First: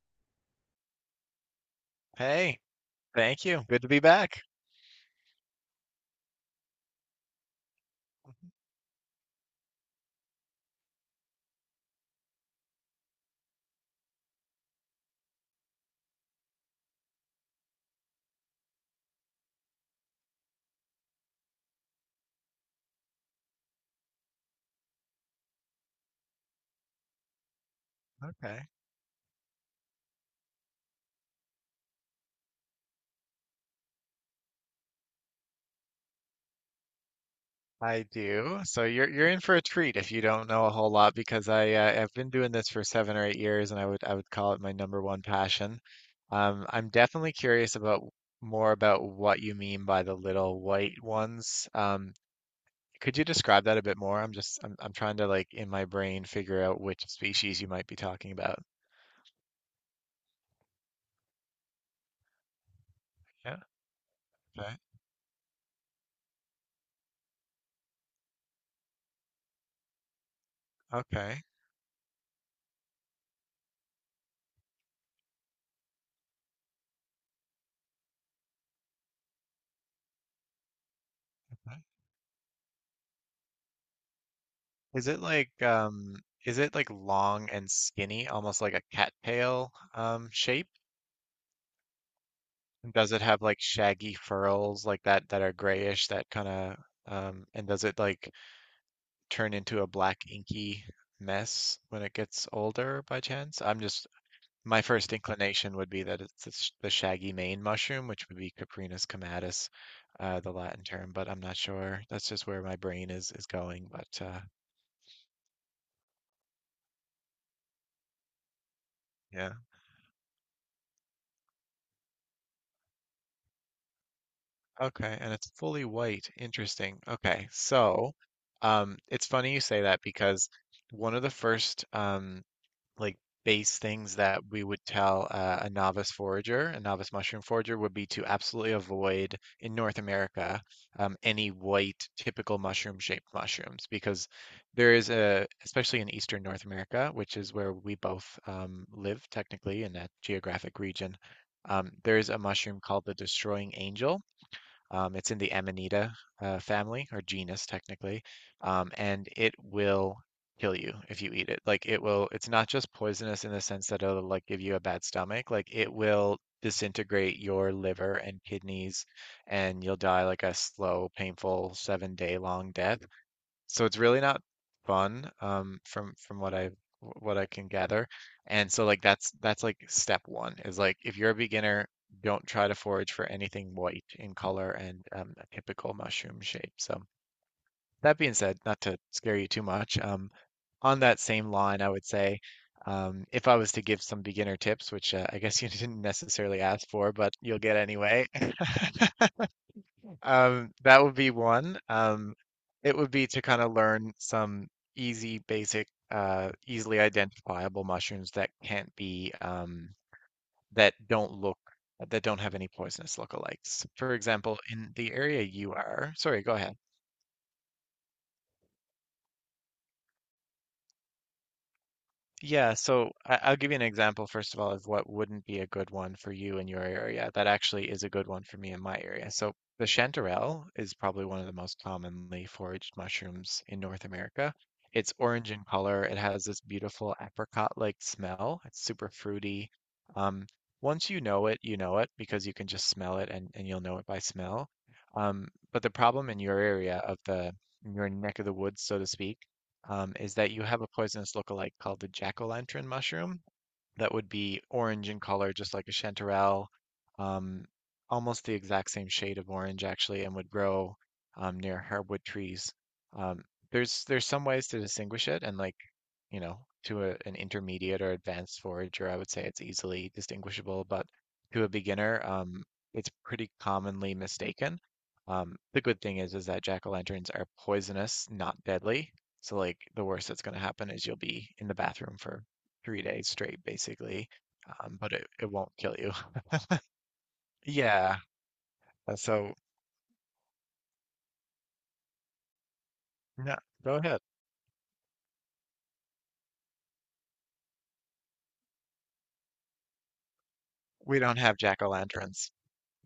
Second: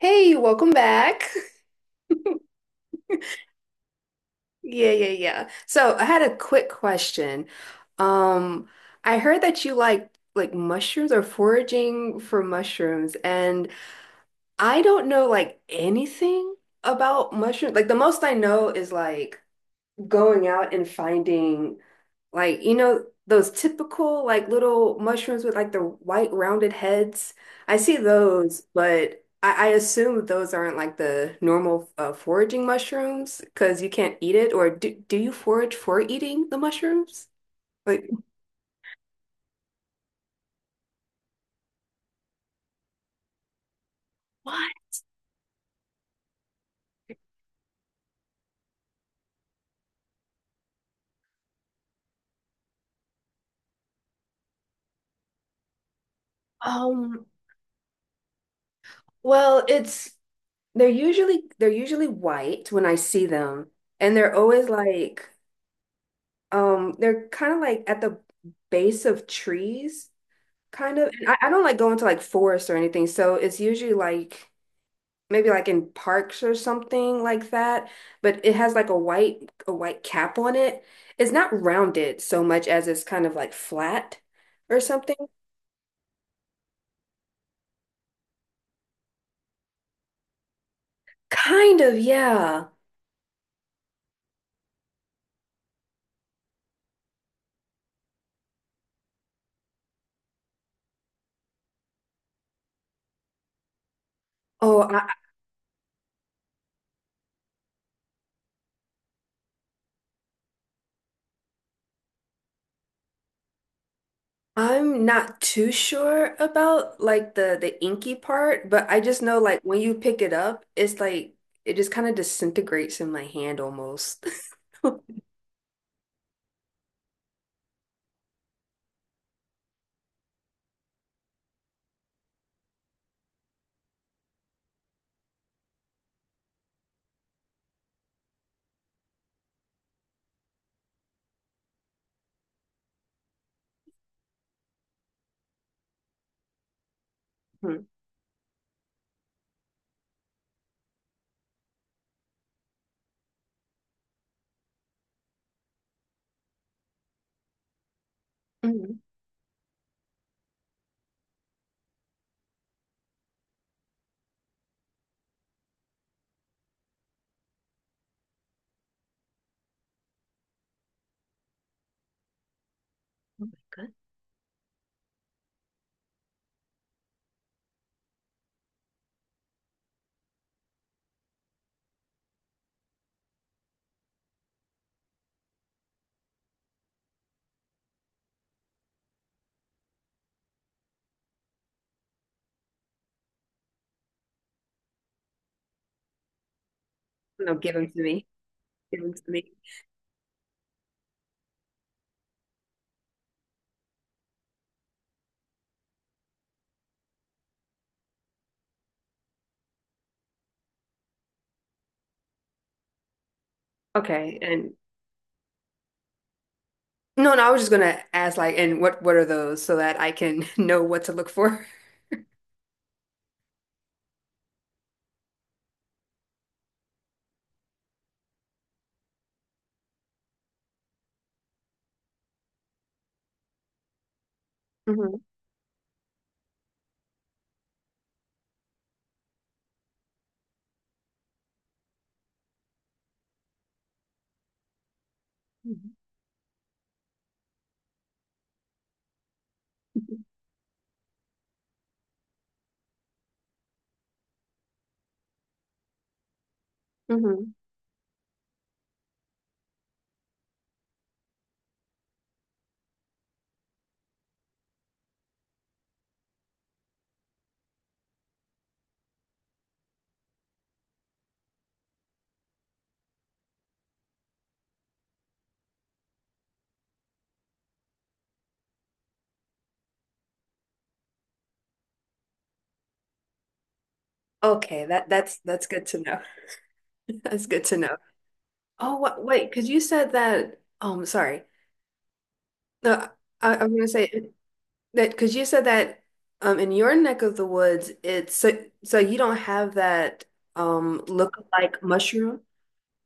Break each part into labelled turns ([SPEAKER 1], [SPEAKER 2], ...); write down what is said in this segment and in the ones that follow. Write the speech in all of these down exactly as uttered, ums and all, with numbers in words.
[SPEAKER 1] Hey, welcome back.
[SPEAKER 2] Hey, thank you. Good to be back.
[SPEAKER 1] Yeah, yeah, yeah. So I had a quick question. Um, I heard that you like like mushrooms or foraging for mushrooms, and I don't know like anything about mushrooms. Like the most I know is like going out and finding. Like, you know, those typical like little mushrooms with like the white rounded heads. I see those,
[SPEAKER 2] Okay.
[SPEAKER 1] but I, I assume those aren't like the normal uh, foraging mushrooms because you can't eat it. Or do, do you forage for eating the mushrooms?
[SPEAKER 2] I
[SPEAKER 1] Like,
[SPEAKER 2] do. So you're you're in for a treat if you don't know a whole lot because I uh, I've been doing this for seven or eight years and I would I would call it
[SPEAKER 1] what?
[SPEAKER 2] my number one passion. Um, I'm definitely curious about more about what you mean by the little white ones. Um, could you describe that a bit more? I'm just I'm I'm trying to like in my brain figure out which
[SPEAKER 1] Um,
[SPEAKER 2] species you might be talking about.
[SPEAKER 1] well, it's they're usually they're usually white when I see
[SPEAKER 2] Yeah.
[SPEAKER 1] them, and they're always
[SPEAKER 2] Okay.
[SPEAKER 1] like um they're kind of like at the base of trees. Kind of. And I, I don't like going to like forests or anything. So it's usually like maybe like in parks or something like that. But it has like a white a white cap on it. It's not
[SPEAKER 2] Okay.
[SPEAKER 1] rounded so much as it's kind of like flat or
[SPEAKER 2] Is
[SPEAKER 1] something.
[SPEAKER 2] it like um is it like long and skinny, almost like a cattail um shape?
[SPEAKER 1] Kind of, yeah.
[SPEAKER 2] And does it have like shaggy furls like that that are grayish that kind of um and does it like turn into a black inky mess when it gets older by chance? I'm just
[SPEAKER 1] Oh,
[SPEAKER 2] My
[SPEAKER 1] I,
[SPEAKER 2] first inclination would be that it's the sh- the shaggy mane mushroom, which would be Caprinus comatus, uh, the Latin term, but I'm not sure. That's just where my brain is is going, but uh
[SPEAKER 1] I'm not too sure about like the the inky part, but I just know
[SPEAKER 2] yeah.
[SPEAKER 1] like when you pick it up, it's like it just kind of disintegrates in my hand almost.
[SPEAKER 2] Okay, and it's fully white. Interesting. Okay, so um, it's funny you say that because one of the first um, like base things that we would tell uh, a novice forager, a novice mushroom forager, would be to absolutely avoid in North America um, any white typical mushroom-shaped mushrooms because there is a, especially in Eastern North America, which is where
[SPEAKER 1] Mhm.
[SPEAKER 2] we both um, live technically in that geographic region. Um, there is a mushroom called the destroying angel um, it's in the Amanita uh, family or genus technically, um,
[SPEAKER 1] Mhm.
[SPEAKER 2] and it will kill you if you eat it. Like it will, it's not just poisonous in the sense that it'll like give you a bad stomach. Like it will disintegrate your liver and kidneys, and you'll die like a slow, painful seven day long death so it's really not fun um from from what I what I can gather. And so like that's that's like step one is like if you're a beginner, don't try to forage for anything white in color and um, a typical mushroom shape. So that being said, not to scare you too much, um, on that same line, I would say um, if I was to give some beginner tips, which uh, I guess you didn't necessarily ask for, but
[SPEAKER 1] No,
[SPEAKER 2] you'll
[SPEAKER 1] give
[SPEAKER 2] get
[SPEAKER 1] them to me.
[SPEAKER 2] anyway,
[SPEAKER 1] Give them to me.
[SPEAKER 2] Um, that would be one. Um, it would be to kind of learn some easy, basic, uh, easily identifiable mushrooms that can't be, um, that don't look, that don't have any poisonous lookalikes. For
[SPEAKER 1] Okay,
[SPEAKER 2] example,
[SPEAKER 1] and
[SPEAKER 2] in the area you are, sorry, go ahead.
[SPEAKER 1] no, no, I was just gonna ask like, and what what are those so that I can know what to look for?
[SPEAKER 2] Yeah, so I- I'll give you an example, first of all, of what wouldn't be a good one for you in your area. That actually is a good one for me in my area. So the chanterelle is probably one of the most commonly foraged mushrooms in North America. It's
[SPEAKER 1] Hmm.
[SPEAKER 2] orange in color. It has this beautiful apricot-like smell. It's super fruity. Um, Once you know it, you know it because you can just smell it and, and you'll know it by smell. Um, but the problem in your area of the, in your neck of the woods, so to speak, um, is that you have a poisonous lookalike called the jack-o'-lantern mushroom that would be orange in color, just like a chanterelle,
[SPEAKER 1] Hmm.
[SPEAKER 2] um, almost the exact same shade of orange actually, and would grow um, near hardwood trees. Um, there's there's some ways to distinguish it, and like you know, to a, an intermediate or advanced forager, I would say it's easily distinguishable, but to a beginner, um, it's pretty commonly mistaken. Um, the good thing is is that jack-o'-lanterns are poisonous, not deadly. So like the worst that's going to happen is you'll be in the bathroom for three days straight, basically.
[SPEAKER 1] Okay,
[SPEAKER 2] Um,
[SPEAKER 1] that
[SPEAKER 2] but it,
[SPEAKER 1] that's
[SPEAKER 2] it
[SPEAKER 1] that's
[SPEAKER 2] won't
[SPEAKER 1] good
[SPEAKER 2] kill
[SPEAKER 1] to
[SPEAKER 2] you.
[SPEAKER 1] know. That's good to know.
[SPEAKER 2] Yeah.
[SPEAKER 1] Oh, what, wait,
[SPEAKER 2] So
[SPEAKER 1] because you said that. Um, sorry. No, I,
[SPEAKER 2] no,
[SPEAKER 1] I was gonna
[SPEAKER 2] go ahead.
[SPEAKER 1] say that because you said that. Um, in your neck of the woods, it's so so you don't have that um
[SPEAKER 2] We
[SPEAKER 1] look
[SPEAKER 2] don't have
[SPEAKER 1] like mushroom.
[SPEAKER 2] jack-o'-lanterns.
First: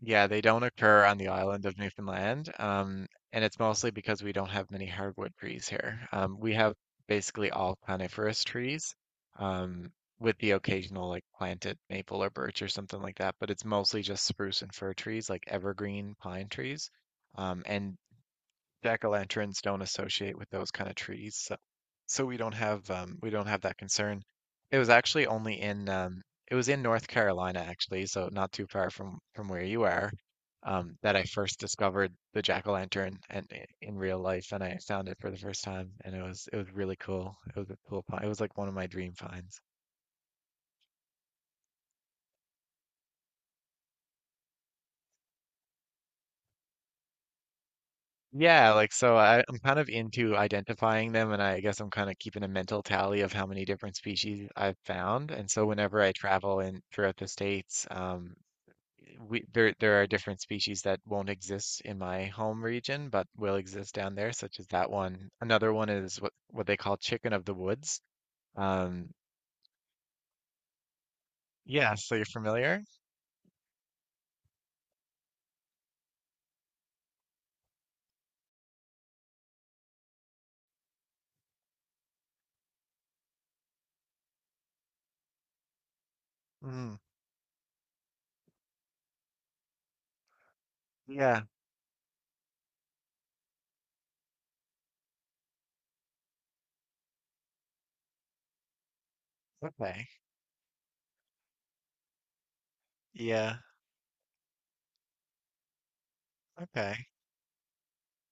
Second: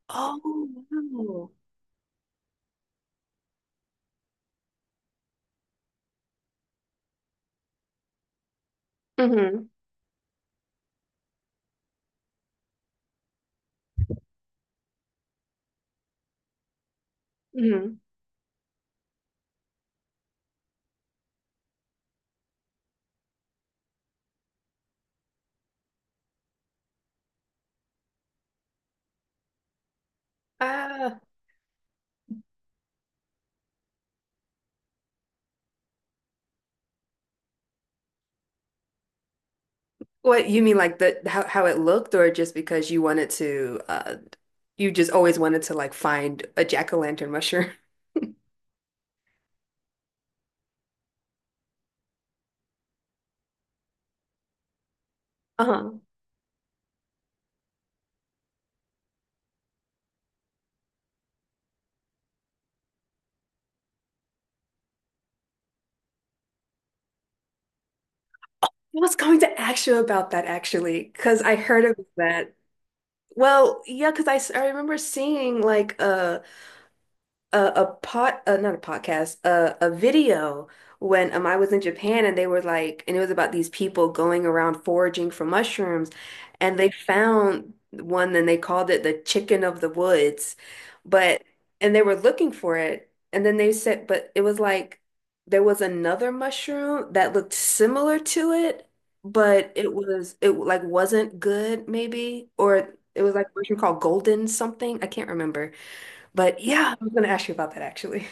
[SPEAKER 2] Yeah, they don't
[SPEAKER 1] Oh
[SPEAKER 2] occur on the
[SPEAKER 1] wow.
[SPEAKER 2] island of Newfoundland, um, and it's mostly because we don't have many hardwood trees here. Um, we have basically all coniferous trees,
[SPEAKER 1] Hmm.
[SPEAKER 2] um, with the occasional like planted maple or birch or something like that, but it's mostly just spruce and fir trees, like evergreen pine trees. Um, and
[SPEAKER 1] Hmm.
[SPEAKER 2] jack-o'-lanterns don't associate with those kind of trees, so we don't have um, we don't have that concern. It was actually only in um, it was in North Carolina actually, so not too far from from where you are, um, that
[SPEAKER 1] Oh.
[SPEAKER 2] I first discovered the jack-o'-lantern and i- in real life, and I found it for the first time, and it was it was really cool. It was a cool find. It was like one of my dream finds.
[SPEAKER 1] What you mean like the how how it looked or just because you wanted to uh you just always wanted to like find a jack-o'-lantern mushroom?
[SPEAKER 2] Yeah, like so I, I'm kind of into identifying them, and I guess I'm kind of keeping a mental tally of how many different species I've found. And so
[SPEAKER 1] Uh-huh.
[SPEAKER 2] whenever I travel in throughout the states, um, we there there are different species that won't exist in my home region but will exist down there such as that one. Another one is what what they call chicken of the woods
[SPEAKER 1] I
[SPEAKER 2] um
[SPEAKER 1] was going to ask you about that actually, because I heard
[SPEAKER 2] yeah
[SPEAKER 1] about
[SPEAKER 2] so you're
[SPEAKER 1] that.
[SPEAKER 2] familiar
[SPEAKER 1] Well, yeah, because I, s- I remember seeing like a, a, a pot uh, not a podcast, a, a video when um, I was in Japan and they were like, and it was about these people going around foraging for mushrooms, and they
[SPEAKER 2] mm,
[SPEAKER 1] found one and they called it the chicken of the woods,
[SPEAKER 2] yeah
[SPEAKER 1] but and they were looking for it and then they said but it was like there was another mushroom that looked similar to it but it
[SPEAKER 2] okay
[SPEAKER 1] was it like wasn't good maybe or it was like a
[SPEAKER 2] yeah
[SPEAKER 1] mushroom called golden something, I can't remember. But yeah, I
[SPEAKER 2] okay
[SPEAKER 1] was going to ask you about that actually.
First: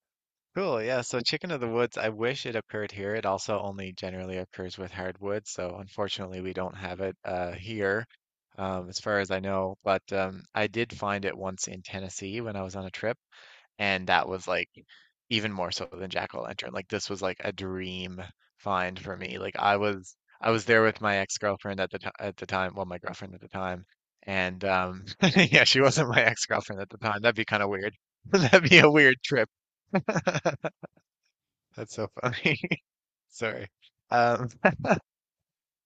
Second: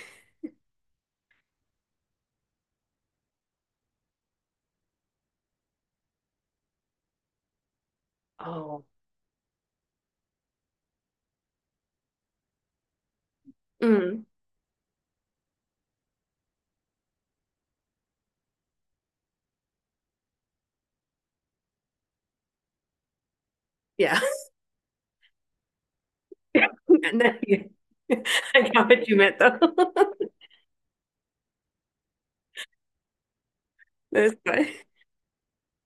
[SPEAKER 2] cool yeah so chicken of the woods I wish it occurred here. It also only generally occurs with hardwood so unfortunately we don't have it uh here
[SPEAKER 1] Oh.
[SPEAKER 2] um as far as I know but um I did find it once in Tennessee when I was on a trip and
[SPEAKER 1] Mm,
[SPEAKER 2] that was like even more so than jack o like, this was, like, a dream find for me, like, I was I was there with my ex-girlfriend at the ti at the time well, my girlfriend at the time,
[SPEAKER 1] yeah.
[SPEAKER 2] and, um yeah, she wasn't my ex-girlfriend at the time,
[SPEAKER 1] And
[SPEAKER 2] that'd
[SPEAKER 1] then
[SPEAKER 2] be kinda
[SPEAKER 1] you,
[SPEAKER 2] weird. That'd
[SPEAKER 1] I
[SPEAKER 2] be
[SPEAKER 1] got
[SPEAKER 2] a
[SPEAKER 1] what you
[SPEAKER 2] weird
[SPEAKER 1] meant
[SPEAKER 2] trip.
[SPEAKER 1] though.
[SPEAKER 2] That's so funny. Sorry.
[SPEAKER 1] That's
[SPEAKER 2] Um,
[SPEAKER 1] good.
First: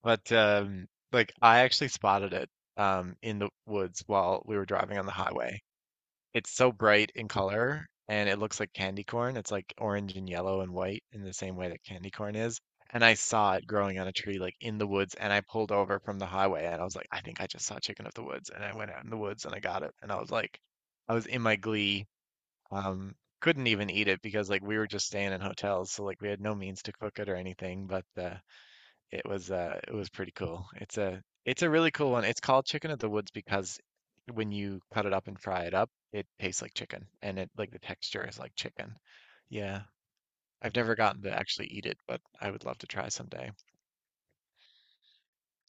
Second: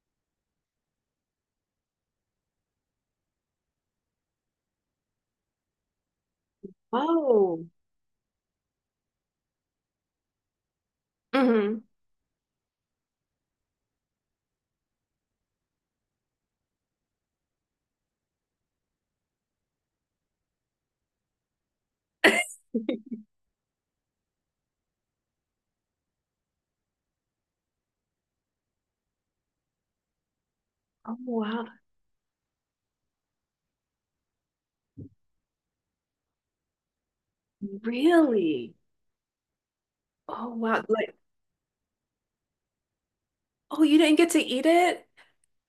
[SPEAKER 2] but, um, like, I actually spotted it, um, in the woods while we were driving on the highway. It's so bright in
[SPEAKER 1] Oh.
[SPEAKER 2] color and it looks like candy corn. It's like orange and yellow and white in the same way that
[SPEAKER 1] Hmm.
[SPEAKER 2] candy corn is. And I saw it growing on a tree like in the woods and I pulled over from the highway and I was like, I think I just saw chicken of the woods. And I went out in the woods and I got it. And I was like, I was in my glee. Um, couldn't even eat it because like we were just staying in hotels, so like we had no means to cook it or anything, but uh it was uh it was pretty cool. It's
[SPEAKER 1] Oh,
[SPEAKER 2] a it's
[SPEAKER 1] wow.
[SPEAKER 2] a really cool one. It's called chicken of the woods because when you cut it up and fry it up, it tastes like chicken and it like the texture is like
[SPEAKER 1] Really?
[SPEAKER 2] chicken. Yeah.
[SPEAKER 1] Oh
[SPEAKER 2] I've
[SPEAKER 1] wow.
[SPEAKER 2] never
[SPEAKER 1] Like,
[SPEAKER 2] gotten to actually eat it, but I would love to try someday.
[SPEAKER 1] oh, you didn't get to eat it?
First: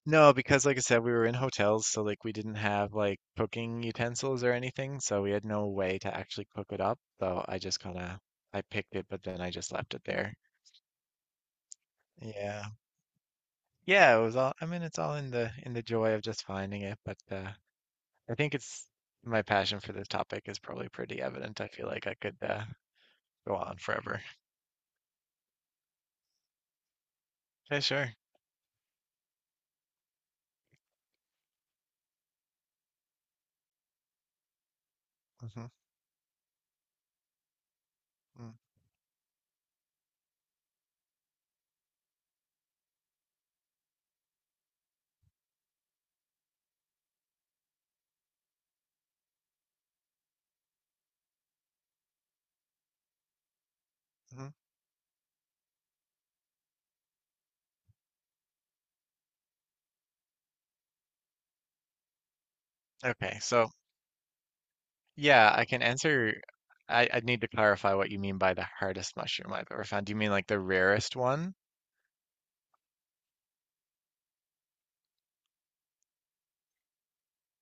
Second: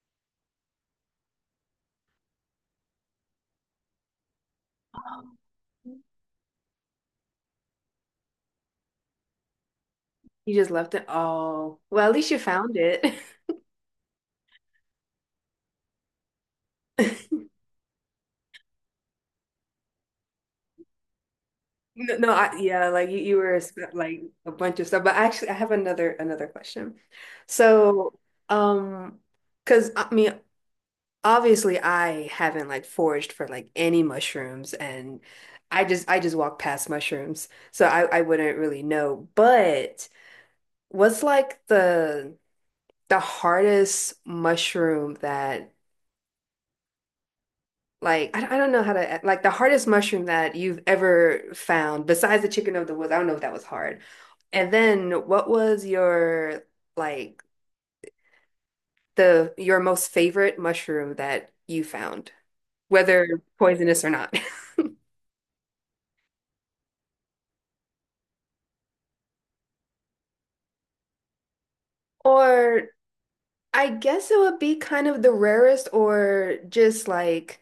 [SPEAKER 2] No, because like I said, we were in hotels, so like we didn't have like cooking utensils or anything, so we
[SPEAKER 1] Oh.
[SPEAKER 2] had no way to actually cook it up. So I just kind of I picked it, but then I just left it there.
[SPEAKER 1] You just left it. Oh, well, at least you
[SPEAKER 2] Yeah.
[SPEAKER 1] found it.
[SPEAKER 2] Yeah, it was all, I mean, it's all in the in the joy of just finding it, but uh I think it's my passion for this topic is probably pretty evident. I feel like I
[SPEAKER 1] No, no,
[SPEAKER 2] could
[SPEAKER 1] I,
[SPEAKER 2] uh,
[SPEAKER 1] yeah, like you, you
[SPEAKER 2] go
[SPEAKER 1] were
[SPEAKER 2] on
[SPEAKER 1] sp-
[SPEAKER 2] forever.
[SPEAKER 1] like a bunch of stuff. But actually, I have another another question.
[SPEAKER 2] Yeah, sure.
[SPEAKER 1] So, um, because I mean, obviously I haven't like foraged for like any mushrooms and
[SPEAKER 2] hmm
[SPEAKER 1] I just I just walk past mushrooms. So I I wouldn't really know. But what's like the the hardest mushroom that like I, I don't know how to like the hardest mushroom that you've ever found besides the chicken of the woods. I don't know if that was hard.
[SPEAKER 2] hmm
[SPEAKER 1] And then what was your like the your most favorite mushroom that you found,
[SPEAKER 2] Okay,
[SPEAKER 1] whether
[SPEAKER 2] so
[SPEAKER 1] poisonous or not?
[SPEAKER 2] yeah, I can answer. I, I need to clarify what you mean by the hardest mushroom I've ever found. Do you mean like the rarest one?
[SPEAKER 1] Or I guess it would be kind of the rarest, or just like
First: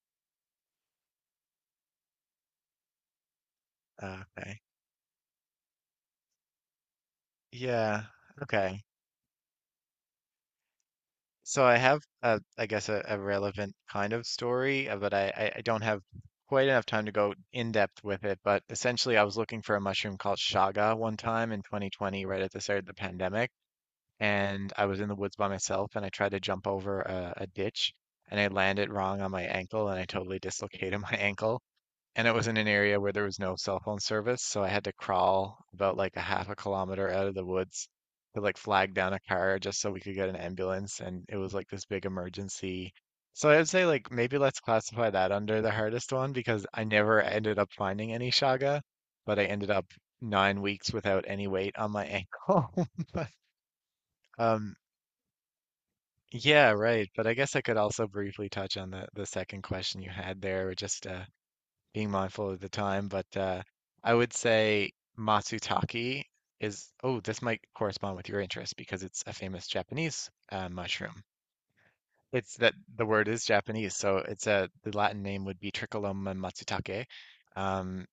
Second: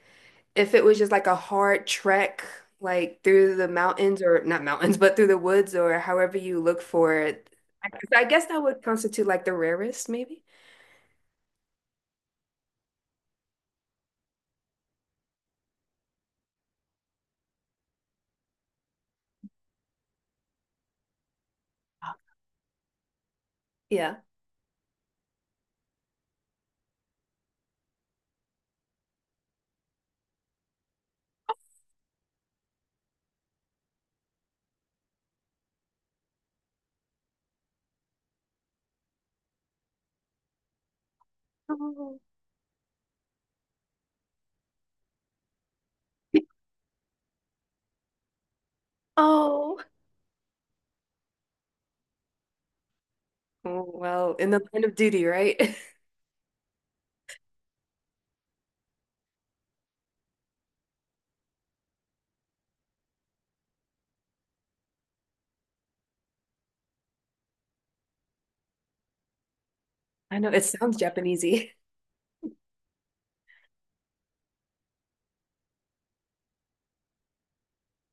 [SPEAKER 1] if it was just like a hard trek, like through the mountains
[SPEAKER 2] Uh,
[SPEAKER 1] or
[SPEAKER 2] okay.
[SPEAKER 1] not mountains, but through the woods or however you look for it. I guess
[SPEAKER 2] Yeah.
[SPEAKER 1] I guess that would
[SPEAKER 2] Okay.
[SPEAKER 1] constitute like the rarest, maybe.
[SPEAKER 2] So I have a, I guess a, a relevant kind of story, uh, but I, I I don't have quite enough time to go in depth with it. But essentially, I was looking for a mushroom called shaga one time in twenty twenty, right at the start of the pandemic,
[SPEAKER 1] Yeah.
[SPEAKER 2] and I was in the woods by myself, and I tried to jump over a, a ditch, and I landed wrong on my ankle, and I totally dislocated my ankle and it was in an area where there was no cell phone service, so I had to crawl about like a half a kilometer out of the woods to like flag down a car just so we could get an ambulance, and it was like this big
[SPEAKER 1] Oh.
[SPEAKER 2] emergency. So I would say like maybe let's classify that under the hardest one because I never ended up finding any shaga, but I ended
[SPEAKER 1] Oh.
[SPEAKER 2] up nine weeks without any weight on my ankle. But,
[SPEAKER 1] Oh, well, in the
[SPEAKER 2] um,
[SPEAKER 1] line of duty, right?
[SPEAKER 2] yeah, right. But I guess I could also briefly touch on the the second question you had there, just uh, being mindful of the time, but uh, I would say matsutake is, oh, this might correspond with your interest because it's a famous Japanese
[SPEAKER 1] I know it
[SPEAKER 2] uh,
[SPEAKER 1] sounds
[SPEAKER 2] mushroom.
[SPEAKER 1] Japanesey.
[SPEAKER 2] It's that the word is Japanese, so it's a the Latin name would be Tricholoma matsutake, um,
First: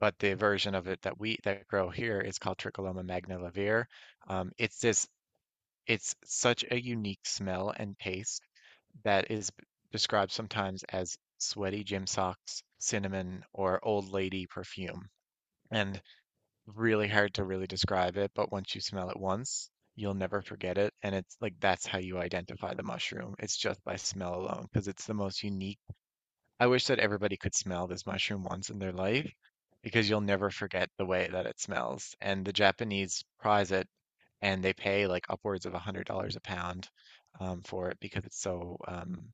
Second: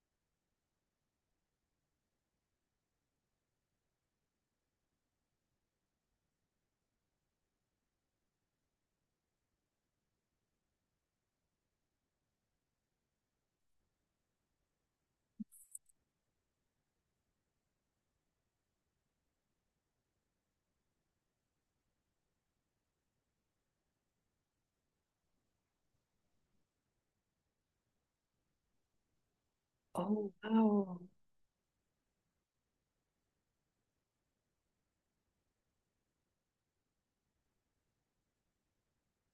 [SPEAKER 2] but the version of it that we that grow here is called Tricholoma magnivelare. Um, it's this, it's such a unique smell and taste that is described sometimes as sweaty gym socks, cinnamon, or old lady perfume. And really hard to really describe it, but once you smell it once, you'll never forget it. And it's like that's how you identify the mushroom. It's just by smell alone, because it's the most unique. I wish that everybody could smell this mushroom once in their life, because you'll
[SPEAKER 1] Oh,
[SPEAKER 2] never forget
[SPEAKER 1] wow.
[SPEAKER 2] the way that it smells. And the Japanese prize it, and they pay like upwards of a $100 a pound um, for it because it's so um,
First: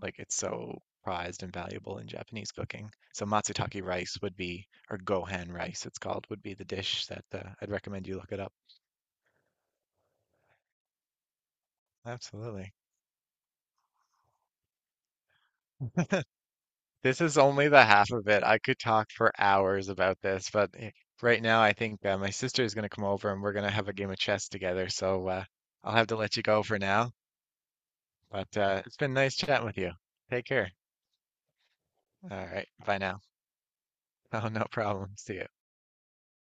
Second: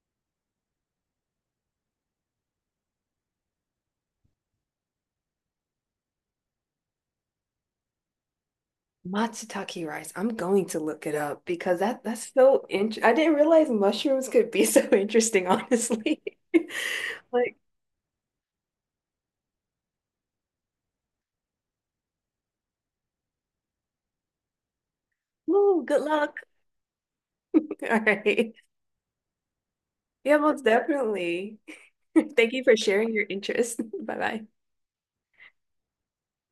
[SPEAKER 2] like it's so prized and valuable in Japanese cooking. So matsutake rice would be, or gohan rice, it's called, would be the dish that uh, I'd recommend you look it up.
[SPEAKER 1] Matsutake rice. I'm going to look it up because that that's so
[SPEAKER 2] Absolutely.
[SPEAKER 1] interesting. I didn't realize mushrooms could be so interesting, honestly.
[SPEAKER 2] This is
[SPEAKER 1] Like,
[SPEAKER 2] only the half of it. I could talk for hours about this, but eh, right now I think uh, my sister is going to come over and we're going to have a game of chess together. So uh,
[SPEAKER 1] oh,
[SPEAKER 2] I'll
[SPEAKER 1] good
[SPEAKER 2] have to
[SPEAKER 1] luck.
[SPEAKER 2] let you go for now.
[SPEAKER 1] All right.
[SPEAKER 2] But uh, it's been nice chatting with you.
[SPEAKER 1] Yeah,
[SPEAKER 2] Take
[SPEAKER 1] most
[SPEAKER 2] care.
[SPEAKER 1] definitely.
[SPEAKER 2] All
[SPEAKER 1] Thank you
[SPEAKER 2] right.
[SPEAKER 1] for
[SPEAKER 2] Bye
[SPEAKER 1] sharing
[SPEAKER 2] now.
[SPEAKER 1] your interest. Bye bye.
[SPEAKER 2] Oh, no problem. See ya.